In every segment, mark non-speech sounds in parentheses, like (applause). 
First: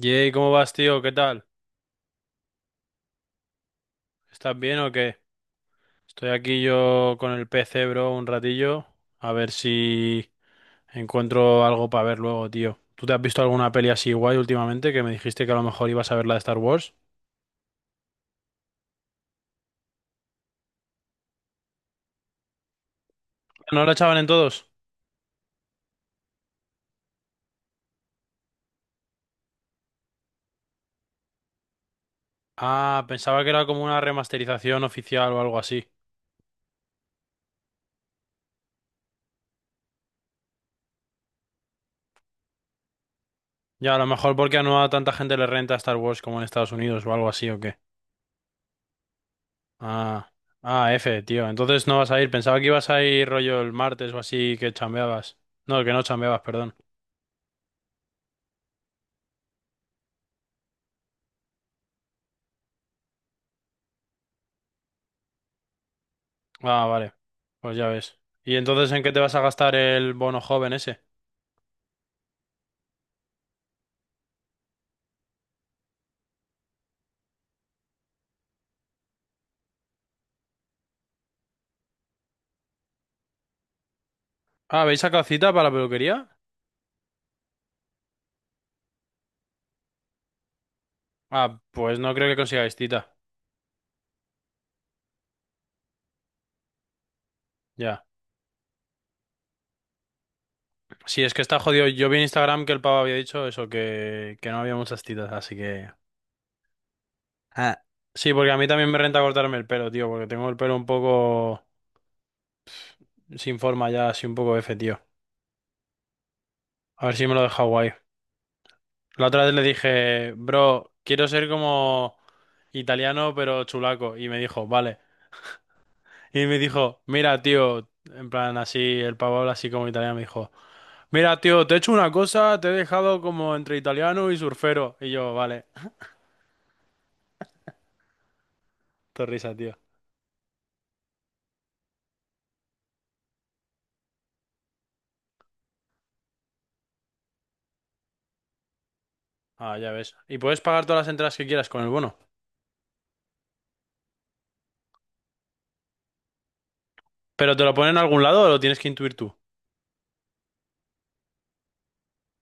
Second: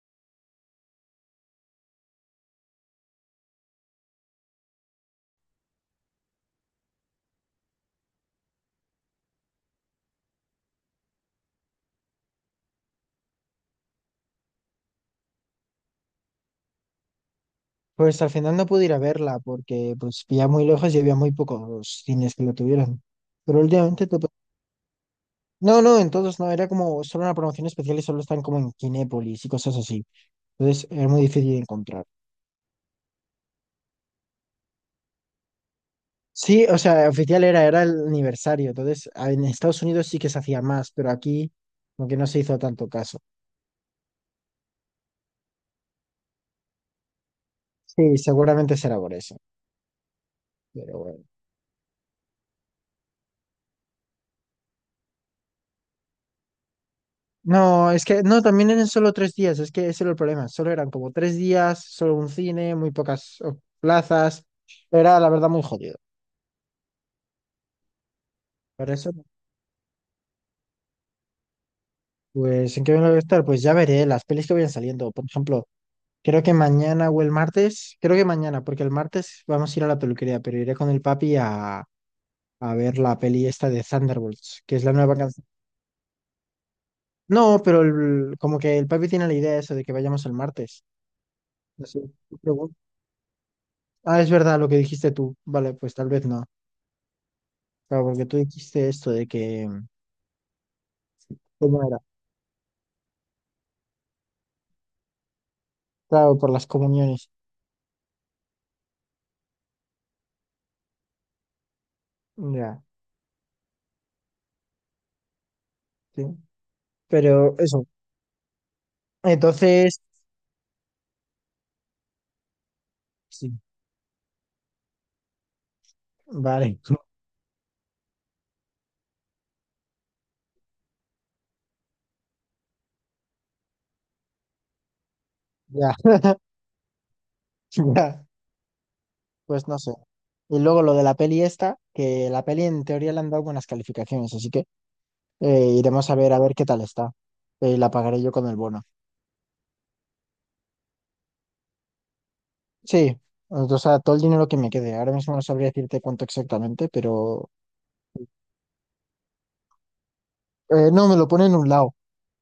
Yey, ¿cómo vas, tío? ¿Qué tal? ¿Estás bien o qué? Estoy aquí yo con el PC, bro, un ratillo. A ver si encuentro algo para ver luego, tío. ¿Tú te has visto alguna peli así guay últimamente que me dijiste que a lo mejor ibas a ver la de Star Wars? Pues al final no pude ir a verla porque pues ya muy lejos y había muy pocos cines que lo tuvieran. Pero ¿No la últimamente... echaban en todos? No, no, en todos no, era como solo una promoción especial y solo están como en Kinépolis y cosas así. Entonces era muy difícil de encontrar. Ah, pensaba que era como una remasterización oficial o algo así. Sí, o sea, oficial era, era el aniversario. Entonces en Estados Unidos sí que se hacía más, pero aquí como que no se hizo tanto caso. Ya, a lo mejor porque a no a tanta gente le renta Star Wars como en Estados Unidos o algo así o qué. Sí, seguramente será por eso. Ah, ah, Pero F, bueno. tío. Entonces no vas a ir. Pensaba que ibas a ir rollo el martes o así que chambeabas. No, que no chambeabas, perdón. No, es que no, también eran solo tres días, es que ese era el problema, solo eran como tres días, solo un cine, muy pocas plazas, era la verdad muy jodido. Ah, vale. Pues ya ves. ¿Y Por entonces en eso, qué te vas a gastar el bono joven ese? pues, ¿en qué me voy a estar? Pues ya veré las pelis que vayan saliendo, por ejemplo, creo que mañana o el martes, creo que mañana, porque el martes vamos a ir a la peluquería, pero iré con el papi a ver la peli esta de Thunderbolts, que Ah, es la ¿habéis nueva sacado canción. cita para la peluquería? No, pero como que el papi tiene la idea de eso, de que vayamos el martes. Ah, pues Así, no creo que luego- consigáis cita. Ah, es verdad lo que dijiste tú, vale, pues tal vez no. Claro, Ya. porque tú dijiste esto de Sí, es que está ¿cómo jodido. era? Yo vi en Instagram que el pavo había dicho eso, que no había muchas citas, así que... Claro, por las comuniones. Ah. Sí, porque a mí también me renta cortarme el pelo, tío, porque tengo el pelo un poco Ya, sin forma ya, así un poco F, tío. sí. A ver si me lo Pero deja eso, guay. La otra vez le entonces, dije, bro, quiero ser como italiano sí, pero chulaco. Y me dijo, vale. Y me vale, dijo, (laughs) mira, tío, en plan así, el pavo habla así como italiano, me dijo, mira, tío, te he hecho una cosa, te he dejado como entre italiano y surfero. Y yo, vale, ya, (laughs) ya, te risa, pues tío. no sé. Y luego lo de la peli esta, que la peli en teoría le han dado buenas calificaciones, así que iremos a ver qué tal está. La pagaré yo con el bono. Ah, ya ves. Y puedes pagar todas las entradas que quieras con el bono. Sí, o sea, todo el dinero que me quede. Ahora mismo no sabría decirte cuánto exactamente, pero ¿Pero te lo ponen en algún lado o lo tienes que intuir tú? No, me lo pone en un lado.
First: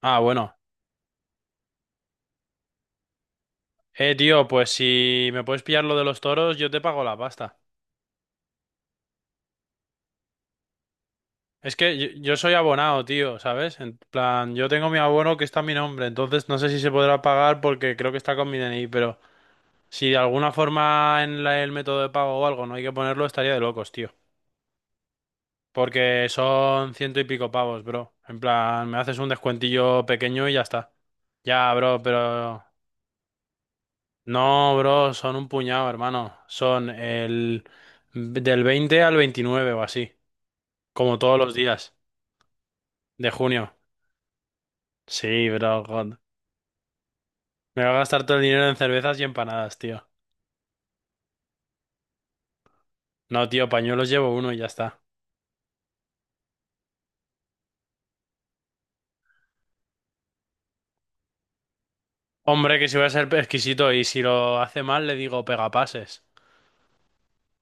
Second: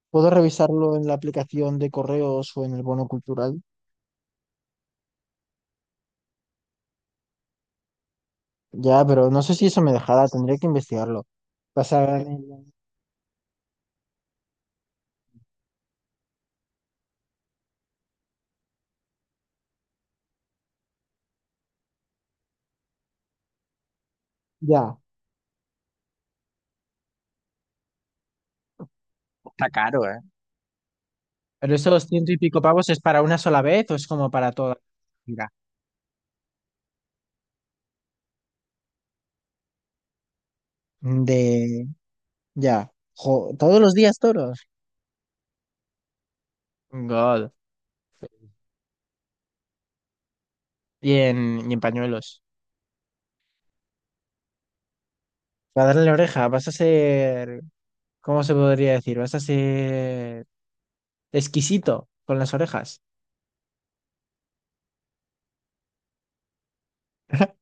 Ah, Puedo bueno. revisarlo en la aplicación de correos o en el bono cultural. Tío, pues si me puedes pillar lo de los toros, yo te pago la pasta. Ya, pero no sé si eso me dejará, tendría que investigarlo. Es que yo, Pasar yo soy en- abonado, tío, ¿sabes? En plan, yo tengo mi abono que está a mi nombre, entonces no sé si se podrá pagar porque creo que está con mi DNI, pero... Si de alguna forma en el método de pago o algo no hay que ponerlo, estaría de locos, tío. Ya. Porque son ciento y pico pavos, bro. En plan, me haces un Está caro, descuentillo ¿eh? pequeño y ya está. Ya, ¿Pero bro, esos ciento y pico pero... pavos es para una sola vez o es como para toda No, la bro, son un vida? puñado, hermano. Son del 20 al 29 o así. Como todos los De... días Ya. de Jo, junio. ¿todos los días toros? Sí, bro, God. God. Me voy a gastar todo el dinero en cervezas y empanadas, tío. Y y en pañuelos. No, tío, pañuelos llevo uno y ya está. Para darle la oreja, vas a ser... ¿Cómo se podría decir? Vas a ser exquisito con las Hombre, que si orejas. voy a ser exquisito y si lo hace mal le digo pegapases. (laughs)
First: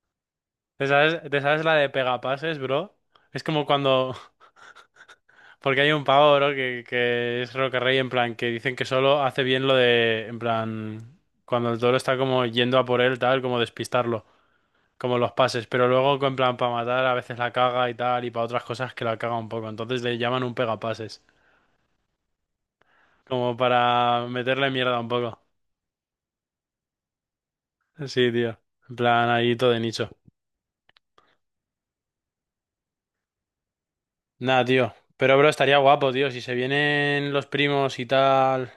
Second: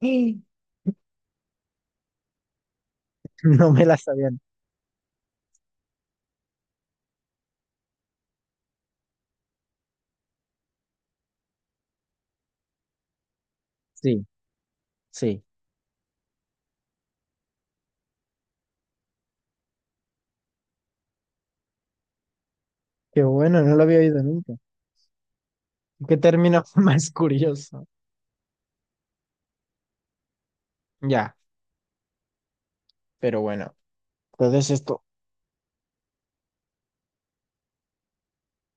Sí. ¿Te sabes la de pegapases, bro? Es como No me las cuando... sabían. (laughs) Porque hay un pavo, bro, que es Roque Rey, en plan, que dicen que solo hace bien lo de... En plan, cuando el toro está como yendo a por él, tal, como Sí, despistarlo, como los sí. pases. Pero luego, en plan, para matar, a veces la caga y tal, y para otras cosas que la caga un poco. Entonces le llaman un pegapases, Qué como bueno, no lo había oído para nunca. meterle mierda un poco. Qué término (laughs) más curioso. Sí, tío. En plan, ahí todo de nicho. Ya, pero bueno. Nada, Entonces tío. esto, Pero, bro, estaría guapo, tío. Si se vienen los primos y tal.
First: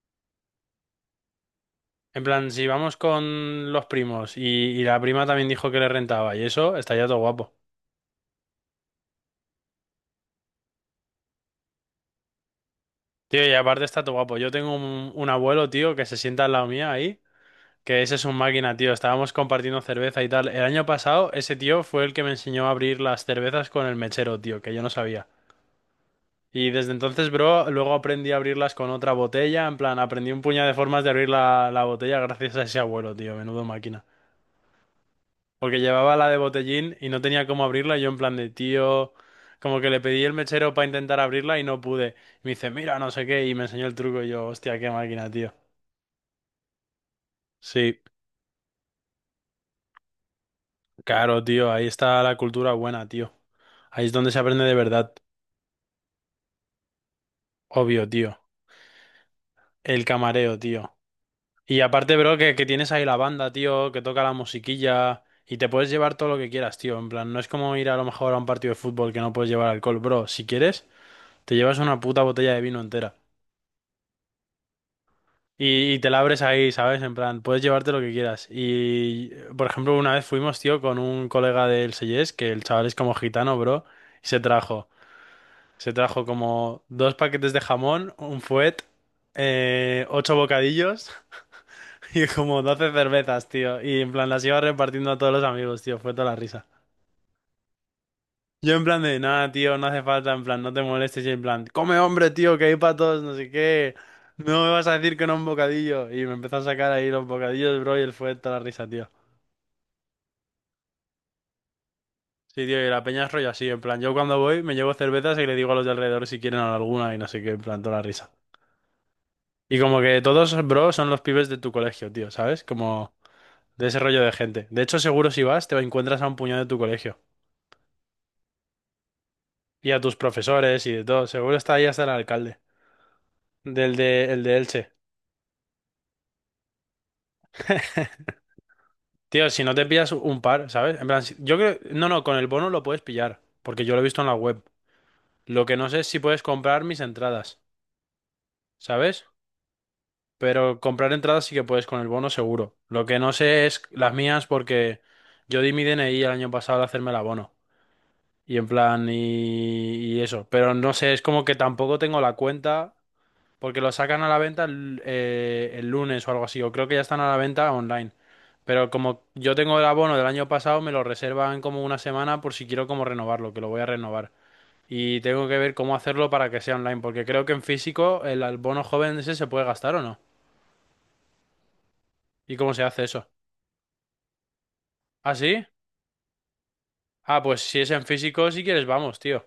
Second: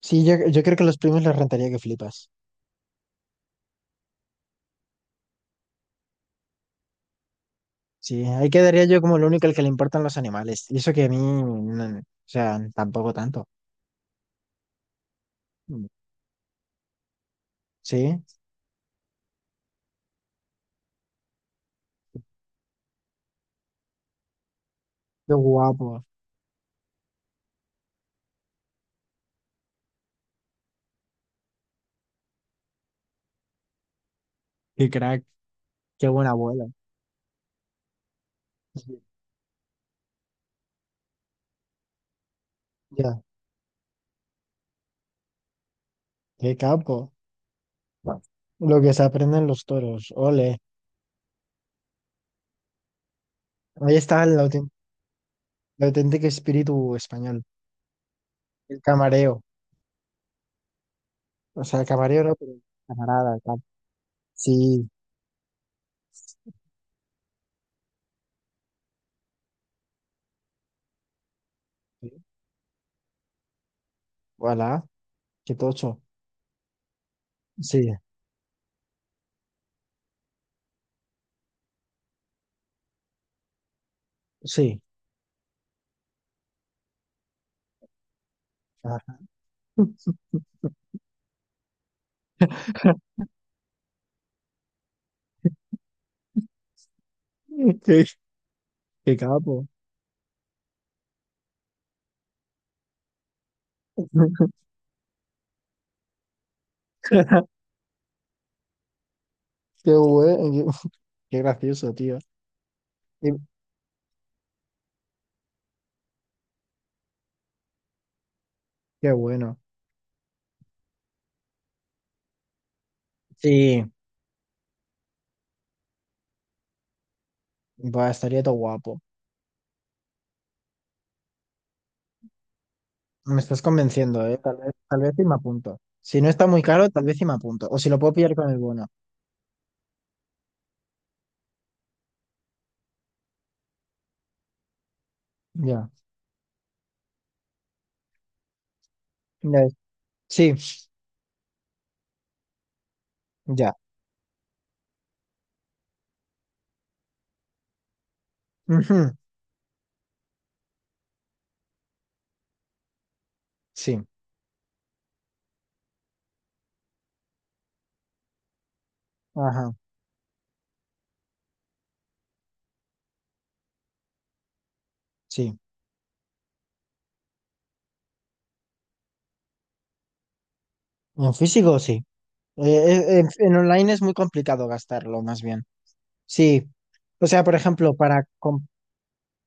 sí, yo creo que a los primos les rentaría que En flipas. plan, si vamos con los primos y la prima también dijo que le rentaba y eso, estaría todo guapo. Sí, ahí quedaría yo como el único al que le importan los animales. Y eso que a mí, o sea, tampoco tanto. Tío, y aparte está todo guapo. Yo tengo un abuelo, Mm, tío, que se sienta al lado mía ahí, que ese sí, es un máquina, tío. Estábamos compartiendo cerveza y tal. El año pasado, ese tío fue el que me enseñó a abrir las cervezas con el mechero, tío, que yo no sabía. qué guapo, Y desde entonces, bro, luego aprendí a abrirlas con otra botella. En plan, aprendí un puñado de formas de abrir la botella gracias a ese abuelo, tío. Menudo máquina. qué crack, Porque qué llevaba buen la de abuelo. botellín y no tenía cómo abrirla. Y yo en plan de Sí, tío, como que le pedí el mechero para intentar abrirla y no pude. Y me dice, mira, no ya, sé qué, y me enseñó el truco y yo, hostia, qué máquina, tío. qué capo. Sí, Lo que se aprenden los toros, ole. claro, tío, ahí está la cultura buena, tío. Ahí Ahí es está donde se aprende de auténtico, verdad. el auténtico espíritu español, Obvio, tío. el camareo. El camareo, tío. O Y sea, aparte, camarero, no, bro, pero que tienes ahí la camarada, banda, tal. tío, que toca la Sí, musiquilla y te puedes llevar todo lo que quieras, tío. En plan, no es como ir a lo mejor a un partido de fútbol que no puedes llevar alcohol, bro. Si quieres, te llevas una puta botella de vino entera. voilà, qué Y tocho. te la abres ahí, ¿sabes? En plan, puedes Sí, llevarte lo que quieras. Y, por ejemplo, una vez fuimos, tío, con un colega del Seyes, que el chaval es como gitano, bro, y se sí. trajo, se trajo como dos paquetes de jamón, un fuet, Ah, ocho bocadillos (laughs) y como 12 (laughs) cervezas, tío. Y en plan, las iba repartiendo a todos los amigos, tío, fue toda la risa. qué, Yo en plan qué de, nada, capo. tío, no hace falta, en plan, no te molestes, y en plan, come hombre, tío, que hay para todos, no sé qué, (laughs) no me vas a decir que no un bocadillo, y me empezó a sacar ahí los bocadillos, bro, y él fue toda la risa, tío. Qué bueno, qué, qué gracioso, tío. Sí, tío, y la peña Qué, es rollo así, en plan, yo cuando voy me llevo cervezas y le digo a los de alrededor si quieren alguna y no sé qué, en plan, toda la risa. qué bueno. Y como que todos, bro, son los pibes de tu colegio, tío, ¿sabes? Como Sí, de ese rollo de gente. De hecho, seguro si vas, te encuentras a un puñado de tu colegio, va, estaría todo guapo. y a tus profesores y de todo, seguro está ahí hasta el alcalde, Me estás del convenciendo, de, ¿eh? el de Elche. Tal vez y me apunto. Si no está muy caro, tal vez y me apunto. O si lo puedo pillar con el bono. Tío, si no te pillas un par, ¿sabes? En plan, yo creo... No, no, con el bono lo puedes pillar, porque yo lo he visto en la web. Lo que no Ya. sé es si puedes comprar mis entradas, ¿sabes? Ya es- Sí, Pero comprar entradas sí que puedes con el bono seguro. Lo que no sé ya. es las mías porque yo di mi DNI el año pasado al hacerme el abono. Y en plan, Ujú, y eso. Pero no sé, es como que tampoco tengo la cuenta, porque lo sí. sacan a la venta el lunes o algo así, o creo que ya están a la venta online. Pero como yo Ajá. tengo el abono del año pasado, me lo reservan como una semana por si quiero como renovarlo, que lo voy a renovar. Y tengo Sí. que ver cómo hacerlo para que sea online, porque creo que en físico el abono joven ese se puede gastar o no. En físico, sí. ¿Y cómo se hace eso? En online es muy complicado gastarlo, ¿Ah, más bien. sí? Sí. O sea, Ah, por pues si es ejemplo, en físico, si quieres, vamos, tío.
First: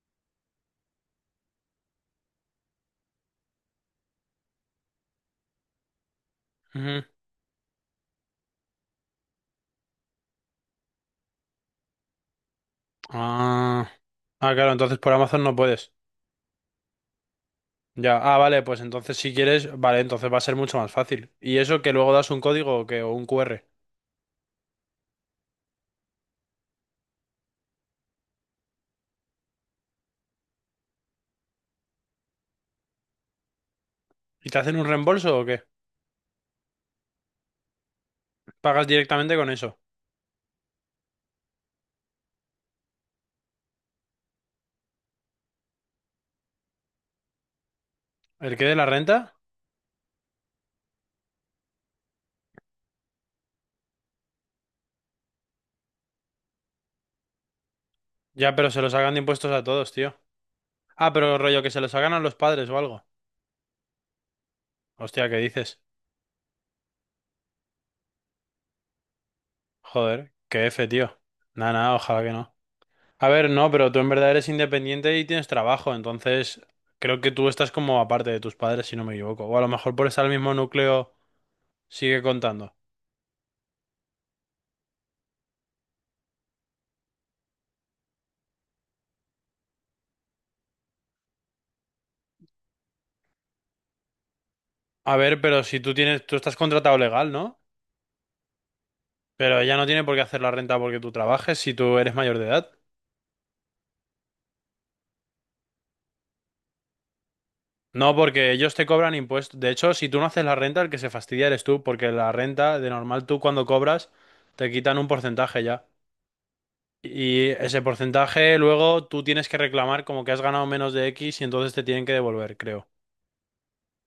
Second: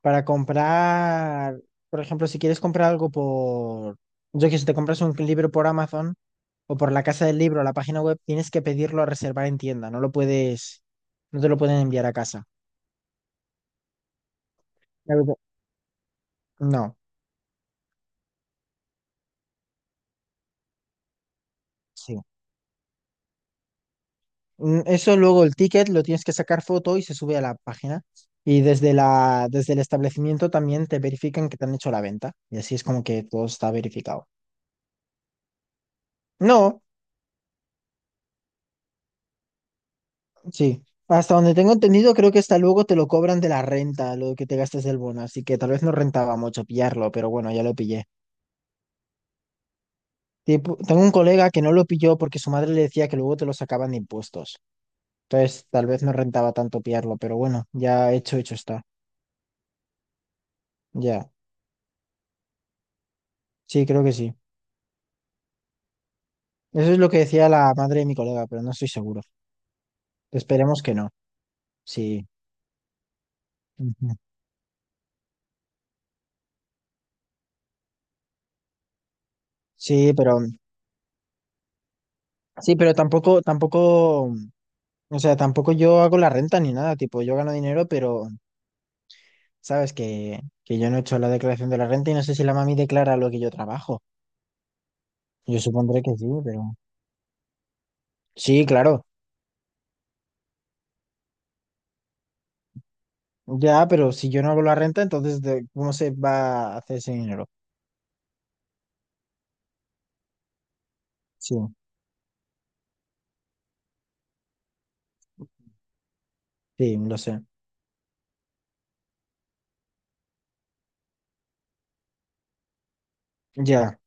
Para comprar, por ejemplo, si quieres comprar algo yo que sé, te compras un libro por Amazon o por la Ujú. casa del libro, la página web, tienes que pedirlo a reservar en tienda, no lo puedes, no te lo pueden enviar a casa. Ah, ah, claro, entonces por La verdad- Amazon no puedes. No, Ya, ah, vale, pues entonces si quieres, vale, entonces va a ser mucho más fácil. ¿Y eso que luego sí. das un código o qué? O un QR. Mm, eso luego el ticket lo tienes que sacar foto y se sube a la página. Y desde desde el establecimiento también te verifican que te han hecho la venta. Y así es como que todo está verificado. ¿Y te hacen un reembolso o qué? No. ¿Pagas directamente con eso? Sí, hasta donde tengo entendido, creo que hasta luego te lo cobran de la renta, lo que te gastes del bono, así que tal vez no rentaba mucho pillarlo, pero bueno, ya lo pillé. ¿El qué de la renta? Tipo, tengo un colega que no lo pilló porque su madre le decía que luego te lo sacaban de impuestos. Entonces, tal vez no rentaba tanto pillarlo, pero bueno, ya hecho, hecho Ya, pero se está. los hagan de impuestos a todos, tío. Ah, Ya, pero rollo que se los hagan a los padres o algo. sí, creo que sí. Hostia, ¿qué dices? Eso es lo que decía la madre de mi colega, pero no estoy seguro. Joder, qué Esperemos F, que no. tío. Nada, nada, ojalá Sí. que no. A ver, no, pero tú en Ujú. verdad eres independiente y tienes trabajo, entonces creo que tú estás como aparte de tus padres, si no me equivoco. O a lo mejor por Sí, estar en el pero mismo núcleo sigue contando. sí, pero tampoco, tampoco, o sea, tampoco yo hago la renta ni nada, tipo, yo gano dinero, pero sabes que yo no he hecho la declaración de la renta y no sé si la mami declara lo que yo trabajo. A ver, Yo pero si supondré que sí, tú estás pero... contratado legal, ¿no? Sí, claro. Pero ella no tiene por qué hacer la renta porque tú trabajes si tú eres mayor de edad. Ya, pero si yo no hago la renta, entonces ¿de ¿cómo se va a hacer ese dinero? No, porque ellos te cobran impuestos. De hecho, si tú no haces la renta, el que se fastidia Sí, eres tú, porque la renta, de normal, tú cuando cobras, te quitan un porcentaje ya. sí, lo sé. Y ese porcentaje luego tú tienes que reclamar como que has ganado menos de X y entonces te tienen que devolver, creo. Ya.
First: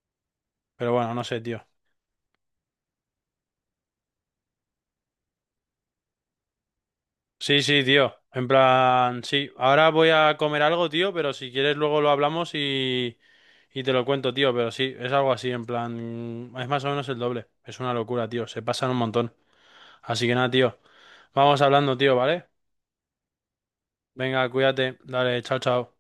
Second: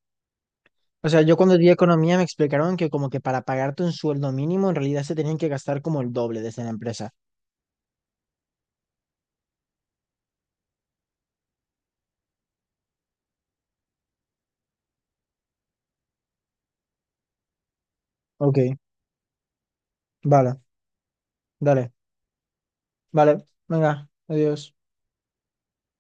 Pero O bueno, sea, no yo sé, cuando tío. di economía me explicaron que como que para pagarte un sueldo mínimo en realidad se tenían que gastar como el doble desde la empresa. Sí, sí, tío. En plan, sí. Ahora voy a comer algo, tío, pero si quieres luego lo hablamos y te lo cuento, tío. Pero sí, es algo así, en plan, es más o menos el doble. Es una locura, tío. Ok, Se pasan un montón. Así que nada, vale, tío. Vamos dale, hablando, tío, ¿vale? vale, venga, Venga, adiós. cuídate. Dale, chao, chao.